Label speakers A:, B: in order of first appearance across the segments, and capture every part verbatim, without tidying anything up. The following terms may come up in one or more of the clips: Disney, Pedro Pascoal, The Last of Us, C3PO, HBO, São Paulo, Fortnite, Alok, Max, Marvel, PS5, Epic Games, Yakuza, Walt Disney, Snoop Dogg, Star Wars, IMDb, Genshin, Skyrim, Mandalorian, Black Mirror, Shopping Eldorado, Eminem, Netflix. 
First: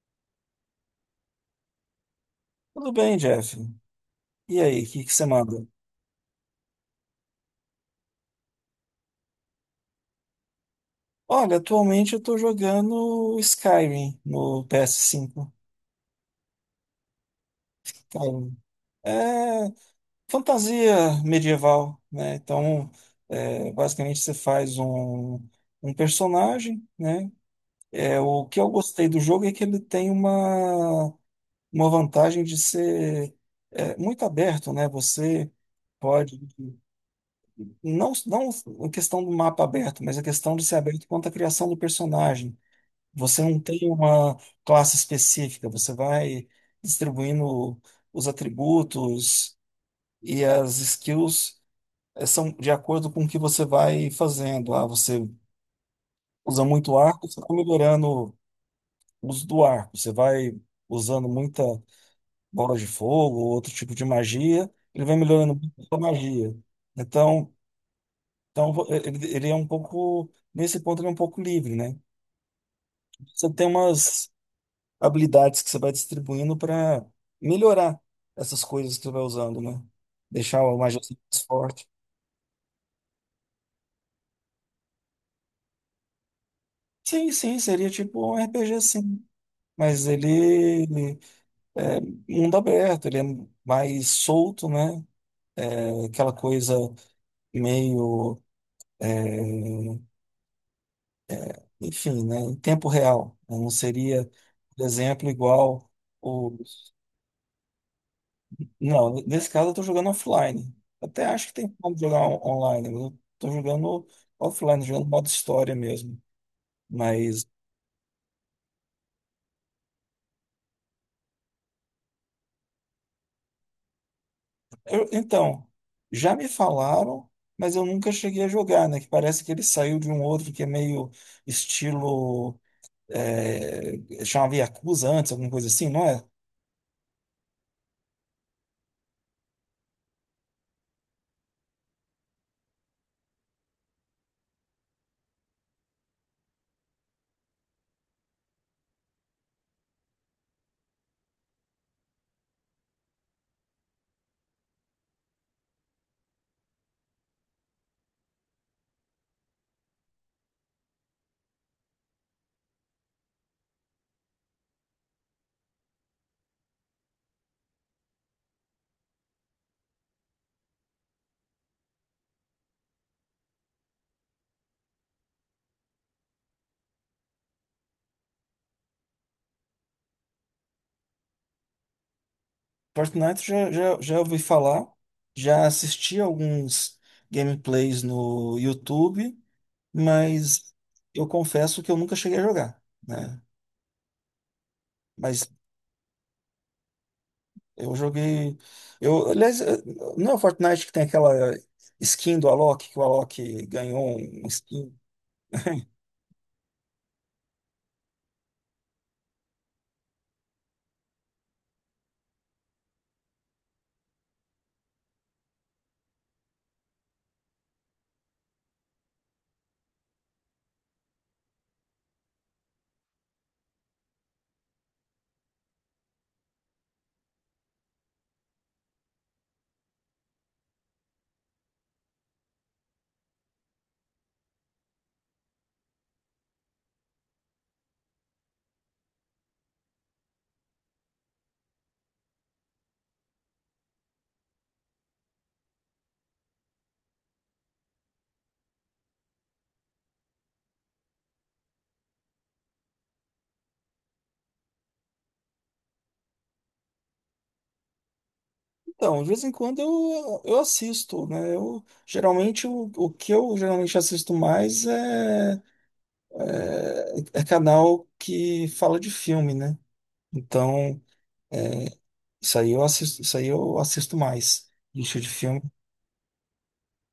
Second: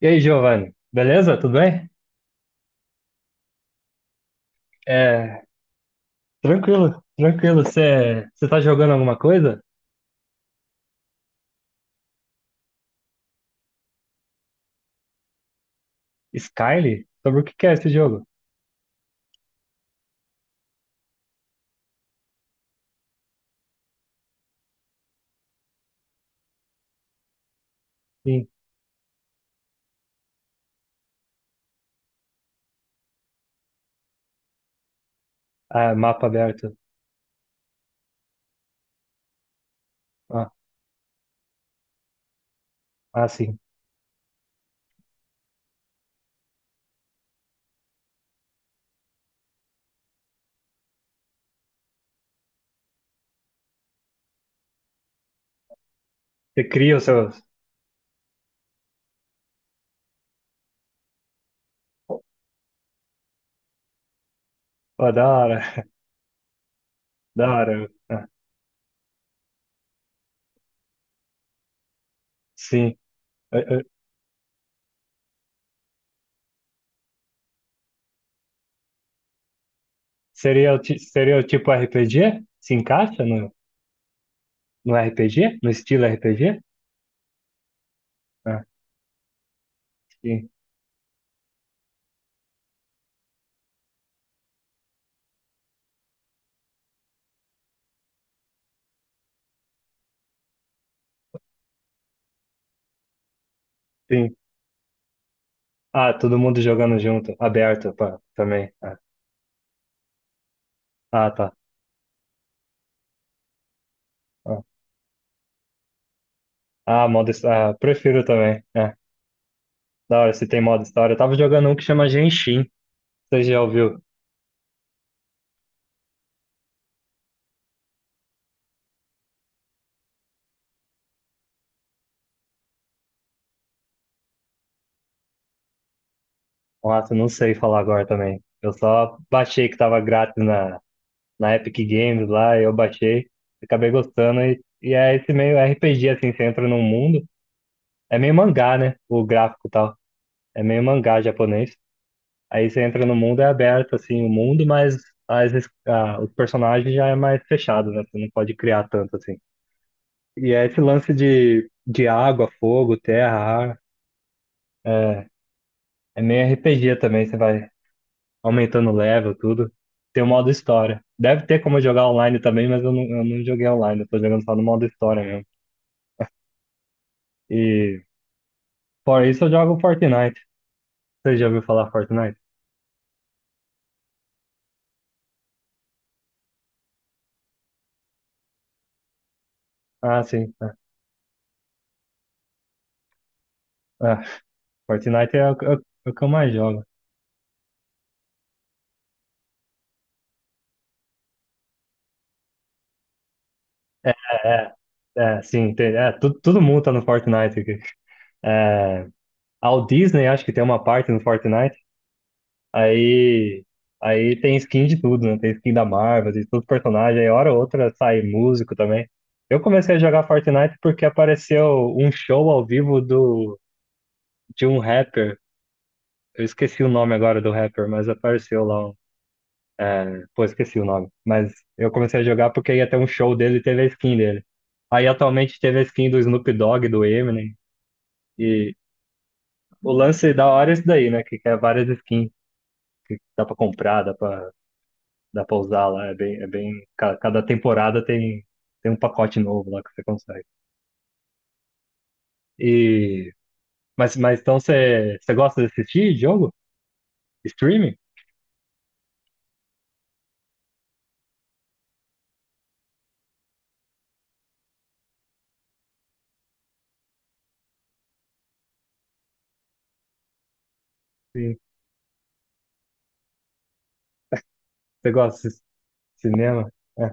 A: E aí, Giovanni? Beleza? Tudo bem?
B: Tudo bem, Jeff. E aí, o que que você
A: É,
B: manda?
A: tranquilo, tranquilo. Você tá jogando alguma coisa?
B: Olha, atualmente eu tô jogando Skyrim no P S cinco.
A: Skyrim? Sobre o que que é esse jogo?
B: Skyrim. É fantasia medieval, né? Então, é, basicamente você faz um, um personagem, né? É, o
A: Sim.
B: que eu gostei do jogo é que ele tem uma, uma vantagem de ser é, muito aberto, né? Você
A: Ah, mapa
B: pode,
A: aberto.
B: não, não a questão do mapa aberto, mas a
A: Ah,
B: questão de ser aberto quanto à criação do personagem.
A: ah,
B: Você
A: sim.
B: não tem uma classe específica, você vai distribuindo os atributos e as skills eh, são de acordo com o que você vai fazendo. Ah, você usa
A: Você cria
B: muito
A: os
B: arco, você
A: seus.
B: está melhorando o uso do arco. Você vai usando muita bola de fogo, ou outro tipo de magia, ele
A: Oh,
B: vai
A: da
B: melhorando
A: hora,
B: muito a magia.
A: da
B: Então,
A: hora. Ah,
B: então ele, ele é um pouco, nesse ponto, ele é um pouco livre, né?
A: sim.
B: Você
A: Eh,
B: tem
A: eh,
B: umas habilidades que você vai distribuindo para melhorar essas coisas que você vai usando, né? Deixar
A: Seria,
B: o
A: o ti-
B: magia
A: seria o
B: mais
A: tipo
B: forte.
A: R P G? Se encaixa no, no R P G? No estilo R P G?
B: Sim, sim, seria tipo um
A: Ah,
B: R P G, sim. Mas
A: sim,
B: ele é mundo aberto, ele é mais solto, né? É Aquela coisa meio, enfim, né? Em tempo real. né? Não seria,
A: sim.
B: por exemplo, igual
A: Ah, todo
B: o.
A: mundo jogando junto, aberto pá, também. Ah,
B: Não, nesse caso eu tô jogando offline. Até
A: ah,
B: acho
A: tá.
B: que tem como jogar on- online, mas eu tô jogando
A: Ah,
B: offline, jogando modo história mesmo.
A: ah, modo.
B: Mas,
A: Ah, prefiro também, é. Da hora, se tem modo história. Eu tava jogando um que chama Genshin. Você já ouviu?
B: eu- então, já me falaram, mas eu nunca cheguei a jogar, né? Que parece que ele saiu de um outro que é meio estilo. É, chamava Yakuza antes, alguma coisa assim, não é?
A: Nossa, eu não sei falar agora também. Eu só baixei que tava grátis na, na Epic Games lá, eu baixei, acabei gostando. E, e é esse meio R P G, assim, você entra num mundo. É meio mangá, né? O gráfico e tal. É meio mangá japonês. Aí você entra no mundo, é aberto, assim, o mundo, mas as, es- ah, os personagens já é mais fechado, né? Você não pode criar tanto, assim. E é esse lance de, de água, fogo, terra, ar. É. É meio R P G também, você vai aumentando o level, tudo. Tem o modo história. Deve ter como jogar online também, mas eu não, eu não joguei online, eu tô jogando só no modo história mesmo. E fora isso eu jogo Fortnite. Você já ouviu falar Fortnite?
B: Fortnite já, já, já ouvi falar, já assisti alguns gameplays no YouTube,
A: Ah, sim,
B: mas
A: é.
B: eu confesso que eu nunca cheguei a jogar, né?
A: Ah, Fortnite é
B: Mas
A: o, que- é o- é o que eu mais jogo.
B: Eu joguei. Eu, aliás, eh, não é o Fortnite que tem aquela skin do Alok, que o Alok
A: É,
B: ganhou um
A: é,
B: skin.
A: é, sim, tem, é, tu- todo mundo tá no Fortnite aqui. É, a Walt Disney acho que tem uma parte no Fortnite. Aí, aí tem skin de tudo, né? Tem skin da Marvel, de todo personagens. Aí hora ou outra sai músico também. Eu comecei a jogar Fortnite porque apareceu um show ao vivo do, de um rapper. Eu esqueci o nome agora do rapper, mas apareceu lá. um- É, pô, esqueci o nome. Mas eu comecei a jogar porque ia ter um show dele e teve a skin dele. Aí atualmente teve a skin do Snoop Dogg, do Eminem. E o lance da hora é isso daí, né? Que, que é várias skins que dá pra comprar, dá pra. Dá pra usar lá, é bem, é bem. ca- Cada temporada tem, tem um pacote novo lá que você consegue. E, mas, mas então você, você gosta de assistir jogo? Streaming?
B: Então, de vez em quando eu, eu assisto, né? Eu, geralmente, o, o que eu geralmente assisto mais é, é, é canal que fala de filme, né? Então,
A: Sim.
B: isso aí eu assisto, isso aí eu assisto mais.
A: Você
B: Lista de
A: gosta de assis-
B: filme.
A: cinema? É.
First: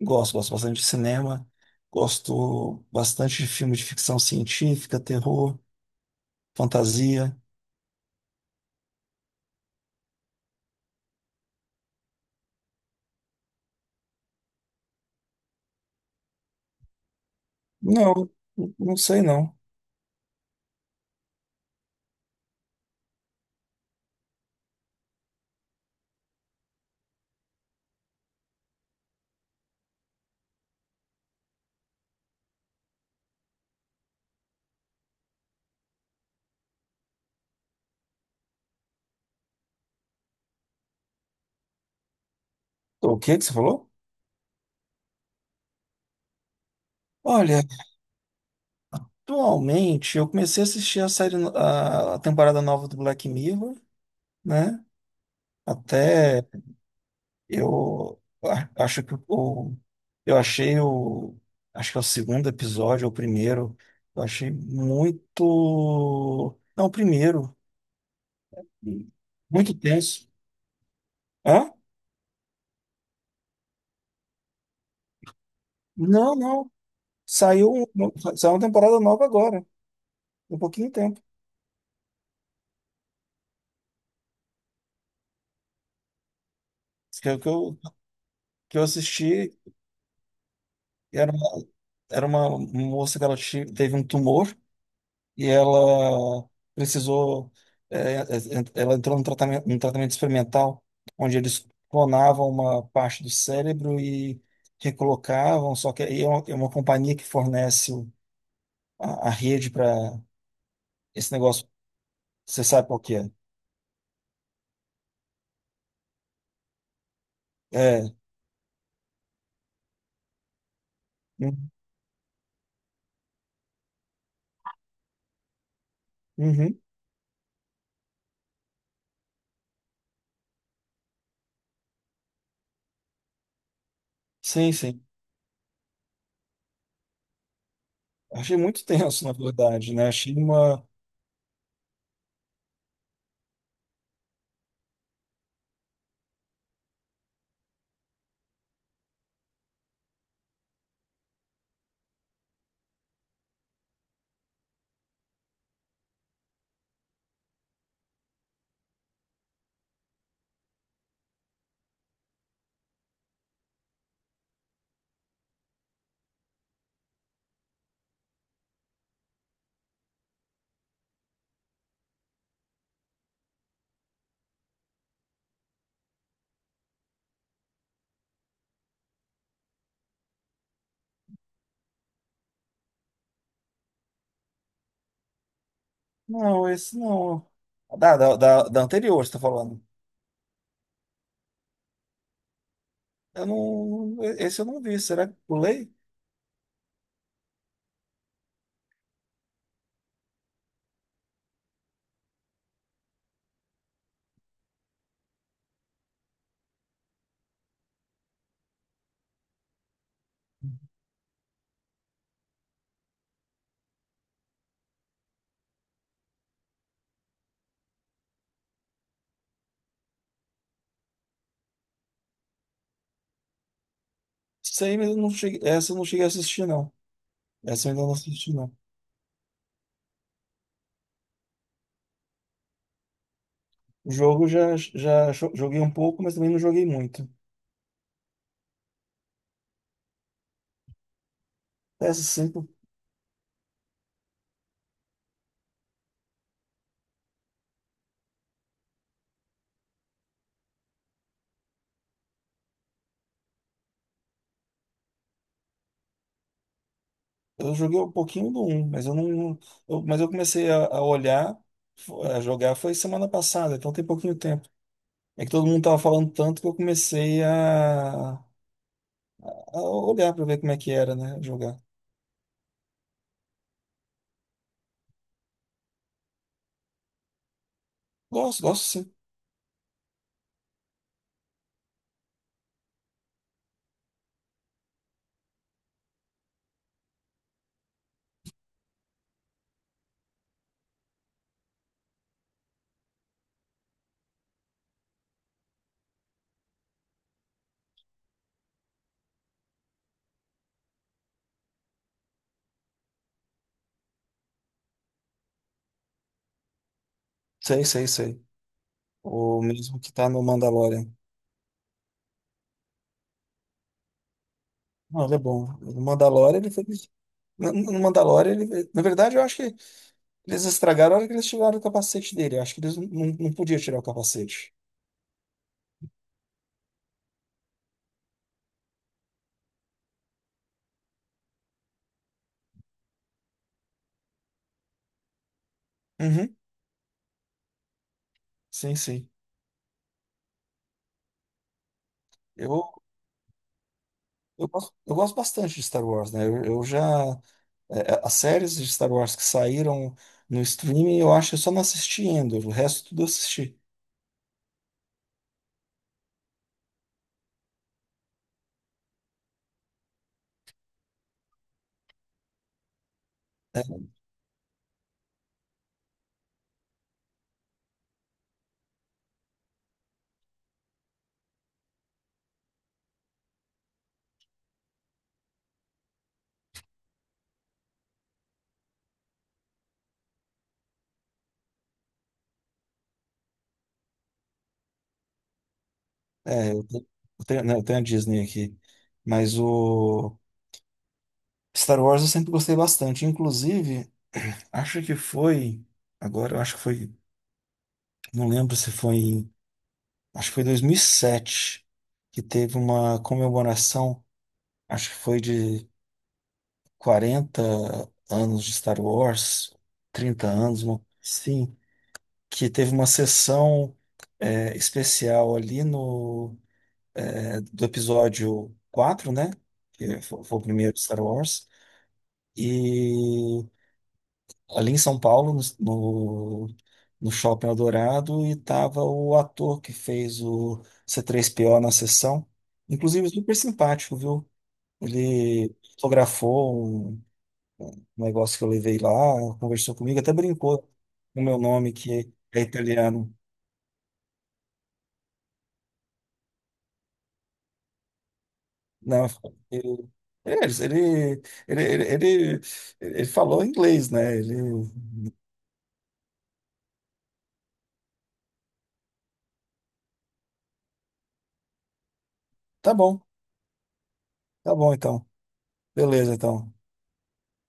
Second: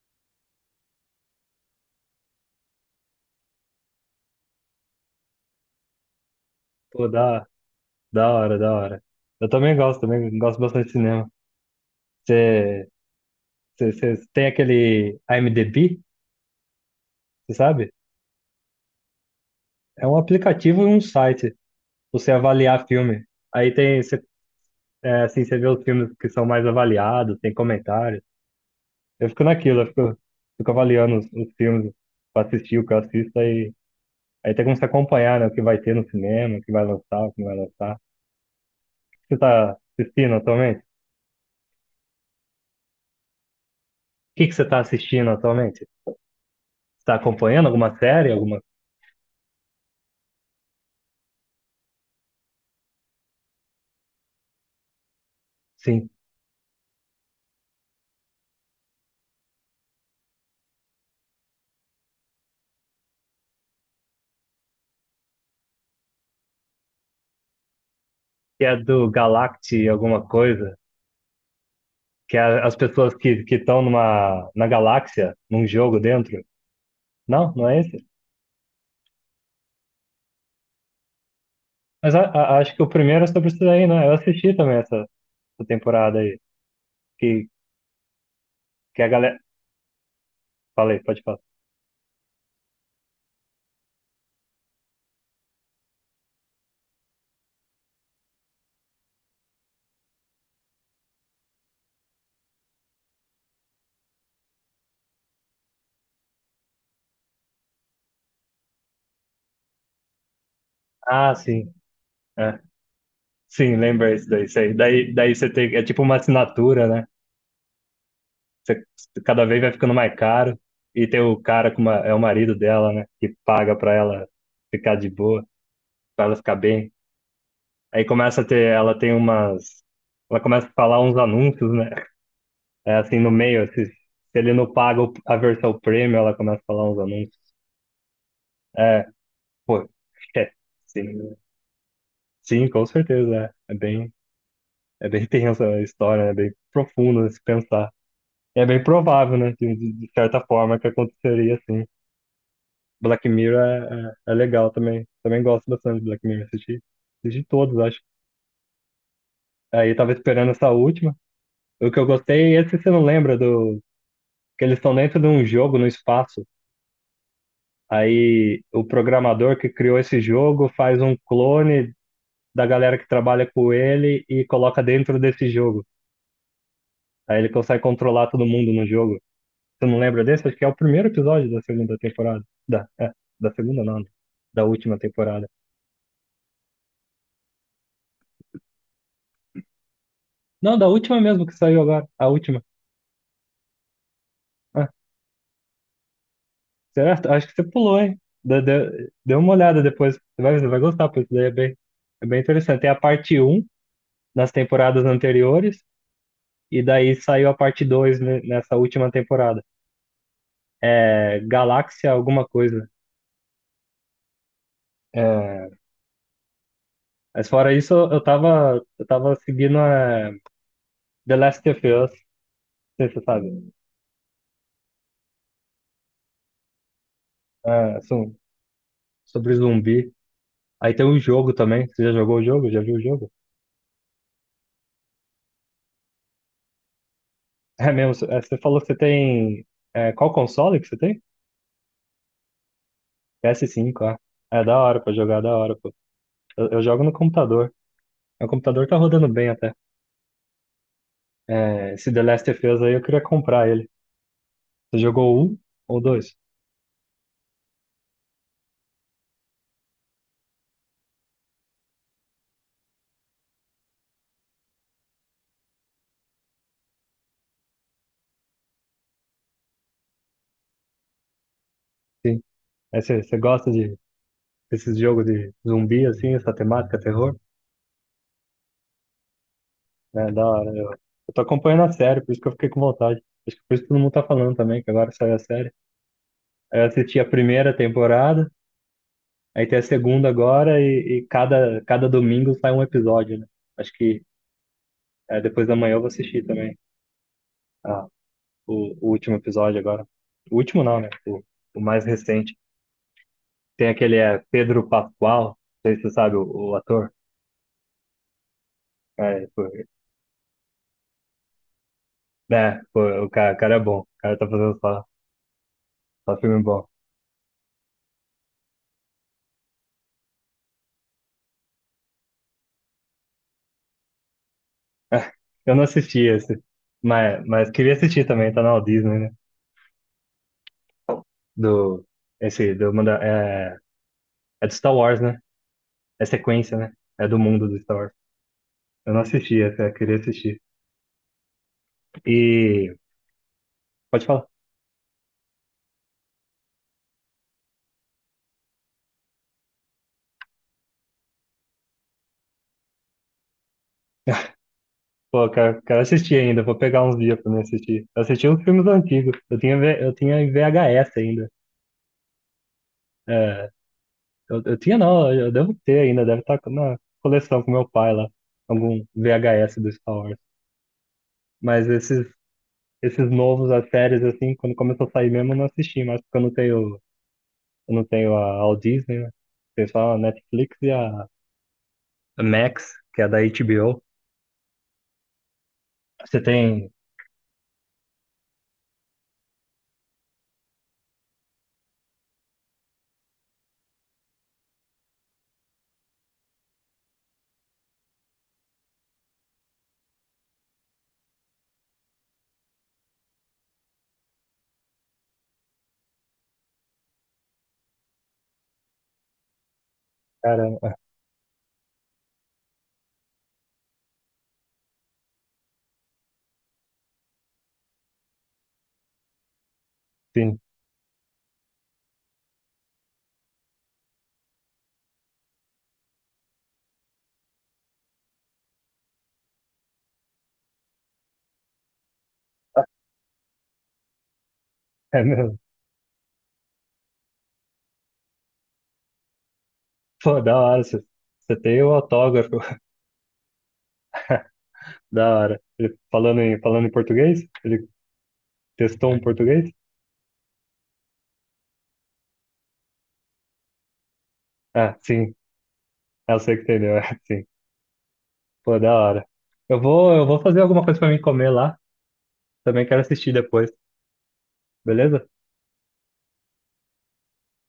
B: Gosto, gosto bastante de cinema. Gosto bastante de filme de ficção científica, terror,
A: Pô,
B: fantasia.
A: da, da hora, da hora. Eu também gosto, também gosto bastante de cinema. Você, você, você tem aquele IMDb, você sabe?
B: Não, não sei não.
A: É um aplicativo e um site pra você avaliar filme. Aí tem, você, é, assim, você vê os filmes que são mais avaliados, tem comentários. Eu fico naquilo, eu fico, fico avaliando os, os filmes pra assistir o que eu assisto e aí tem como se acompanhar, né, o que vai ter no cinema, o que vai lançar, o que não vai lançar. Você tá assistindo atualmente? O
B: O que que você falou?
A: que que você tá assistindo atualmente? Você tá
B: Olha,
A: acompanhando alguma série, alguma,
B: atualmente eu comecei a assistir a série, no- a a temporada nova do Black Mirror, né?
A: sim,
B: Até eu a- acho que o, eu achei o, acho que é o segundo episódio, ou o primeiro, eu achei muito, não, o primeiro,
A: que é do
B: muito
A: Galaxy alguma
B: tenso.
A: coisa,
B: Hã?
A: que é as pessoas que que estão numa na galáxia, num jogo
B: Não,
A: dentro.
B: não,
A: Não, não
B: saiu,
A: é esse?
B: um- saiu uma temporada nova agora, um pouquinho de tempo,
A: Mas a, a- acho que o primeiro é sobre isso daí, né? Eu assisti também essa, essa temporada aí,
B: que é o
A: que
B: que eu, que eu
A: que a galera,
B: assisti.
A: falei,
B: E
A: pode
B: era
A: falar.
B: uma, era uma moça que ela ti- teve um tumor e ela precisou. é, é, é, Ela entrou num tratamento, num tratamento, experimental, onde eles clonavam uma parte do cérebro e recolocavam. Só que aí é uma, é uma companhia que fornece o- a, a rede para esse
A: Ah,
B: negócio.
A: sim.
B: Você sabe qual que é?
A: Sim, lembra isso daí. Sei. Daí, daí você tem. É tipo uma assinatura, né?
B: É.
A: Você, cada vez vai ficando mais caro. E tem o cara
B: Uhum.
A: com uma, é o marido dela, né? Que paga pra ela ficar de boa, pra ela ficar
B: uhum,
A: bem. Aí começa a ter. Ela tem umas. Ela começa a falar uns anúncios, né? É assim, no meio. Se, se ele não
B: sim,
A: paga
B: sim.
A: o- a versão premium, ela começa a falar uns anúncios.
B: Achei muito
A: É,
B: tenso, na
A: pô.
B: verdade, né? Achei
A: É,
B: uma.
A: sim. Sim, com certeza. É, é bem. É bem tensa a história, é bem profundo se pensar. É bem provável, né? De, de de certa forma que aconteceria assim. Black Mirror é, é, é legal também. Também gosto bastante de Black Mirror. Assisti, assisti todos, acho. Aí tava esperando essa última. O que eu gostei, é esse você não lembra do. Que eles estão dentro de um jogo no espaço. Aí o programador que criou esse jogo faz um clone da galera que trabalha com ele e coloca dentro desse jogo. Aí ele consegue controlar todo mundo no jogo. Você não lembra desse? Acho que é o primeiro episódio da segunda temporada. Da, é, da segunda não, né? Da última temporada.
B: Não, esse não. Da, da, da, da anterior, você está falando.
A: Não, da última mesmo que saiu agora, a última.
B: Eu não, esse eu não
A: Ah,
B: vi. Será que pulei?
A: certo? Acho que você pulou, hein? Dê, dê, dê uma olhada depois, você vai, você vai gostar, porque isso daí é bem, é bem interessante. Tem a parte um nas temporadas anteriores, e daí saiu a parte dois ne- nessa última temporada. É Galáxia alguma coisa. É, mas fora isso, eu tava, eu tava seguindo é, The Last of Us, não sei se você sabe.
B: Sei, mas eu não cheguei, essa eu não cheguei a assistir, não. Essa eu
A: É,
B: ainda não assisti, não.
A: sobre zumbi. Aí tem um jogo também. Você já jogou o jogo? Já viu o jogo?
B: O jogo eu já, já jo- joguei um pouco, mas também não joguei muito.
A: É mesmo. cê- é, Você falou que você tem. É, qual console que você tem?
B: P s cinco.
A: PS cinco, ah. É da hora pra jogar, da hora, pô. Eu, eu jogo no computador. O computador tá rodando bem até. É, esse The Last of Us aí eu queria comprar ele. Você jogou um ou dois?
B: Eu joguei um pouquinho do um mas eu não. não- eu- mas eu comecei a, a olhar, fo- a jogar, foi semana passada, então tem pouquinho tempo. É que todo mundo tava falando tanto que eu comecei a, a olhar pra ver como é que era, né? Jogar.
A: Sim. Aí você, você gosta de desses jogos de zumbi, assim, essa temática, terror?
B: Gosto, gosto sim.
A: É da hora. Eu, eu tô acompanhando a série, por isso que eu fiquei com vontade. Acho que por isso que todo mundo tá falando também, que agora saiu a série. Aí eu assisti a primeira temporada. Aí tem a segunda agora e, e cada, cada domingo sai um episódio, né? Acho que é, depois da manhã eu vou assistir também, ah, o, o último episódio agora. O último não, né? O, o mais recente. Tem aquele é, Pedro Pascoal, não sei se você sabe, o, o ator.
B: Sei, sei, sei.
A: É,
B: O
A: pô,
B: mesmo que tá no Mandalorian.
A: né? Pô, o cara, o cara é bom, o cara tá fazendo só,
B: Não, ele é bom. No
A: só
B: Mandalorian
A: filme
B: ele
A: bom.
B: fez. No no Mandalorian, ele... na verdade, eu acho que eles estragaram a hora que eles tiraram o capacete dele. Eu acho que eles não, não, não podiam tirar o capacete.
A: Eu não assisti esse, mas, mas queria assistir também, tá na Walt Disney, né? Do, esse, do, Manda- é, é do Star Wars, né? É
B: Uhum,
A: sequência, né? É do mundo do Star Wars.
B: sim,
A: Eu não
B: sim.
A: assisti essa, eu queria assistir.
B: Eu
A: E. Pode falar.
B: Eu gosto, eu gosto bastante de Star Wars, né? Eu, eu já. É, é, as séries de Star Wars que saíram no streaming, eu acho que eu só não assisti ainda. O resto tudo eu assisti.
A: Pô, eu quero, quero assistir ainda, vou pegar uns dias pra me assistir. Eu assisti uns filmes antigos. Eu tinha, V- eu tinha em V H S ainda. É,
B: É,
A: eu, eu tinha não, eu devo ter ainda, deve estar na coleção com meu pai lá. Algum V H S do Star Wars. Mas esses, esses novos, as séries, assim, quando começou a sair mesmo, eu não assisti, mas porque eu não tenho, eu não tenho a All Disney, né? Tem só a Netflix e a a Max, que é da H B O. Você
B: é, eu
A: tem.
B: te- eu tenho, né, eu tenho a Disney aqui. Mas o Star Wars eu sempre gostei bastante. Inclusive, acho que foi. Agora, eu acho que foi. Não lembro se foi. em- Acho que foi dois mil e sete que teve uma comemoração. Acho que foi de Quarenta anos de Star Wars, trinta
A: Cara,
B: anos, uma- sim, que teve uma sessão é, especial ali no é, do episódio quatro, né? Que fo- foi,
A: assim,
B: o primeiro de Star Wars. E ali em São Paulo, no, no, no Shopping Eldorado, e tava o ator que fez o C três P O na sessão. Inclusive, super simpático, viu?
A: é.
B: Ele fotografou um um negócio que eu levei lá, conversou comigo, até
A: Pô, da
B: brincou
A: hora, você
B: com o
A: você
B: meu
A: tem o
B: nome, que
A: autógrafo.
B: é italiano.
A: Da hora. Ele, falando em, falando em português? Ele testou um
B: Não,
A: português?
B: ele, ele, ele, ele, ele, ele falou inglês, né? Ele,
A: Ah, sim. Ah, eu sei que entendeu, é, sim. Pô, da hora. Eu vou, eu vou fazer alguma coisa pra mim comer lá. Também
B: tá
A: quero
B: bom,
A: assistir depois,
B: tá bom então.
A: beleza?
B: Beleza, então.